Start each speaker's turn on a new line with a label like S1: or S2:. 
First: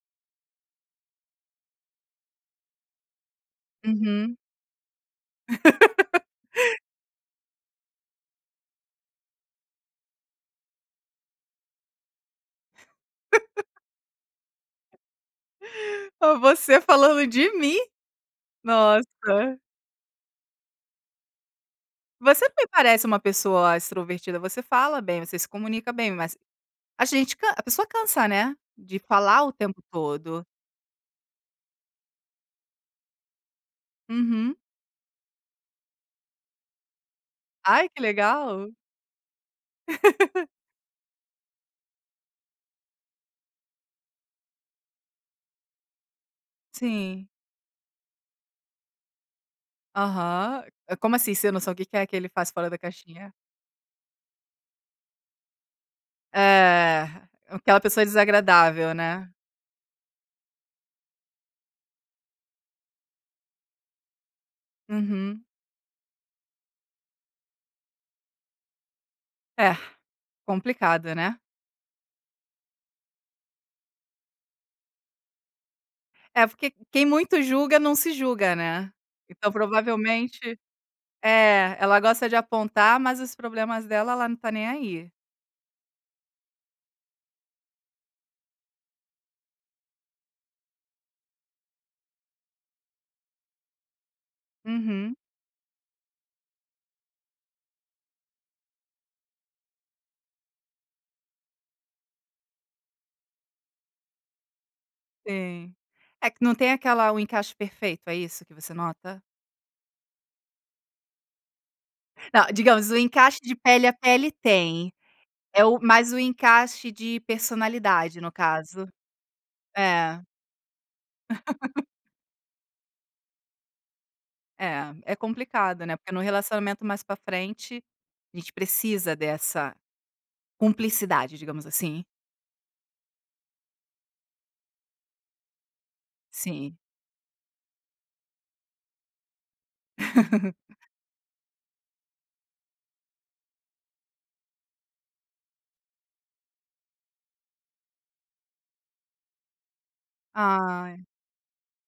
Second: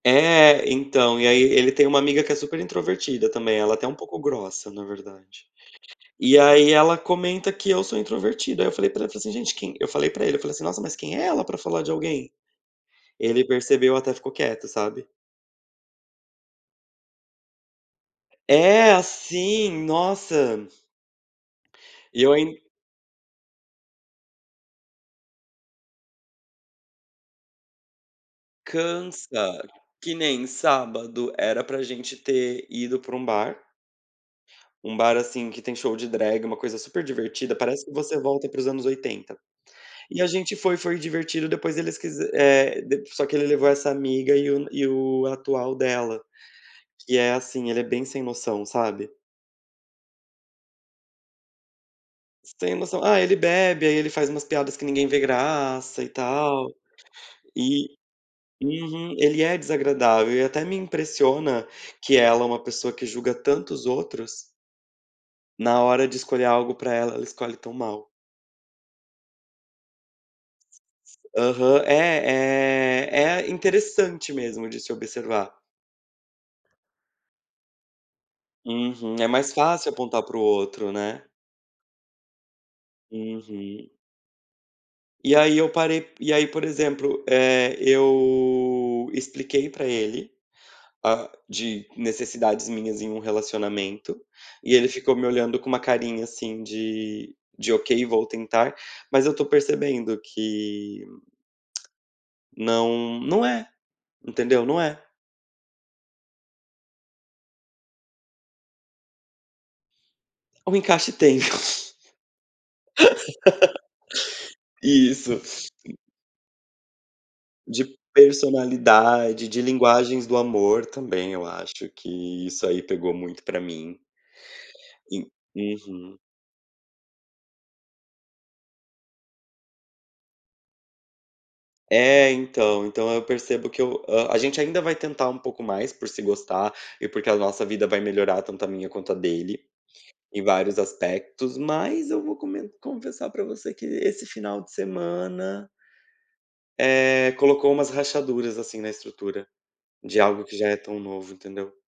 S1: É, então e aí ele tem uma amiga que é super introvertida também, ela é até um pouco
S2: Uhum.
S1: grossa na verdade. E aí ela comenta que eu sou introvertido, aí eu falei para ela, falei, assim: "Gente, quem" eu falei para ele, falei, assim: "Nossa, mas quem é ela para falar de alguém?" Ele percebeu até ficou quieto, sabe.
S2: Pô, você falando de mim?
S1: É,
S2: Nossa!
S1: assim, nossa! E eu
S2: Você
S1: ain
S2: me parece uma pessoa extrovertida, você fala bem, você se comunica bem, mas a gente can a pessoa cansa, né, de falar o
S1: Cansa,
S2: tempo
S1: que
S2: todo.
S1: nem sábado, era para gente ter ido para um bar
S2: Uhum.
S1: um bar, assim, que tem show de drag, uma coisa super divertida, parece
S2: Ai
S1: que
S2: que
S1: você volta aí para os
S2: legal.
S1: anos 80. E a gente foi foi divertido, depois eles quise eh, dep só que ele levou essa amiga e o e o atual dela, que
S2: Sim.
S1: é assim, ele é bem sem noção, sabe.
S2: Aham. É como, assim, sem noção? O que que é que ele faz fora
S1: Sem
S2: da
S1: noção, ah,
S2: caixinha?
S1: ele bebe, aí ele faz umas piadas que ninguém vê graça e tal.
S2: É, aquela
S1: E
S2: pessoa desagradável,
S1: uhum.
S2: né.
S1: Ele é desagradável e até me impressiona que ela é uma pessoa que julga tanto os outros
S2: Uhum.
S1: na hora de escolher algo para ela, ela escolhe tão mal.
S2: É, complicado,
S1: S
S2: né.
S1: aham. É eh, é interessante mesmo de se observar.
S2: É, porque quem muito julga, não se julga, né.
S1: Uhum. É
S2: Então
S1: mais fácil apontar para o
S2: provavelmente
S1: outro, né.
S2: é, ela gosta de apontar, mas os problemas
S1: Uhum.
S2: dela ela não está nem aí.
S1: E aí eu parei e aí por exemplo, eh, eu expliquei para ele, ah, de necessidades minhas em um relacionamento e ele
S2: Uhum.
S1: ficou me olhando com uma carinha, assim, de de: "Ok, vou tentar", mas eu estou percebendo que não não é, entendeu? Não é.
S2: Sim. É, que não tem aquela o encaixe perfeito, é isso que você nota?
S1: O encaixe tem.
S2: Não, digamos, o encaixe de pele a pele tem,
S1: Isso.
S2: é o
S1: En
S2: mais o encaixe de
S1: De
S2: personalidade no caso.
S1: personalidade, de
S2: É.
S1: linguagens do amor também eu acho que isso aí pegou muito para mim.
S2: É, é
S1: En
S2: complicado, né, porque
S1: uhum.
S2: no relacionamento mais para frente a gente precisa dessa cumplicidade digamos, assim.
S1: É, então então eu percebo que eu ah, a gente ainda vai tentar um pouco mais por se gostar
S2: Sim.
S1: e porque a nossa vida vai melhorar tanto a minha quanto a dele, em vários aspectos, mas eu vou come confessar para você que esse final de semana eh, colocou umas rachaduras, assim, na estrutura, de algo que já é tão
S2: Ai.
S1: novo, entendeu.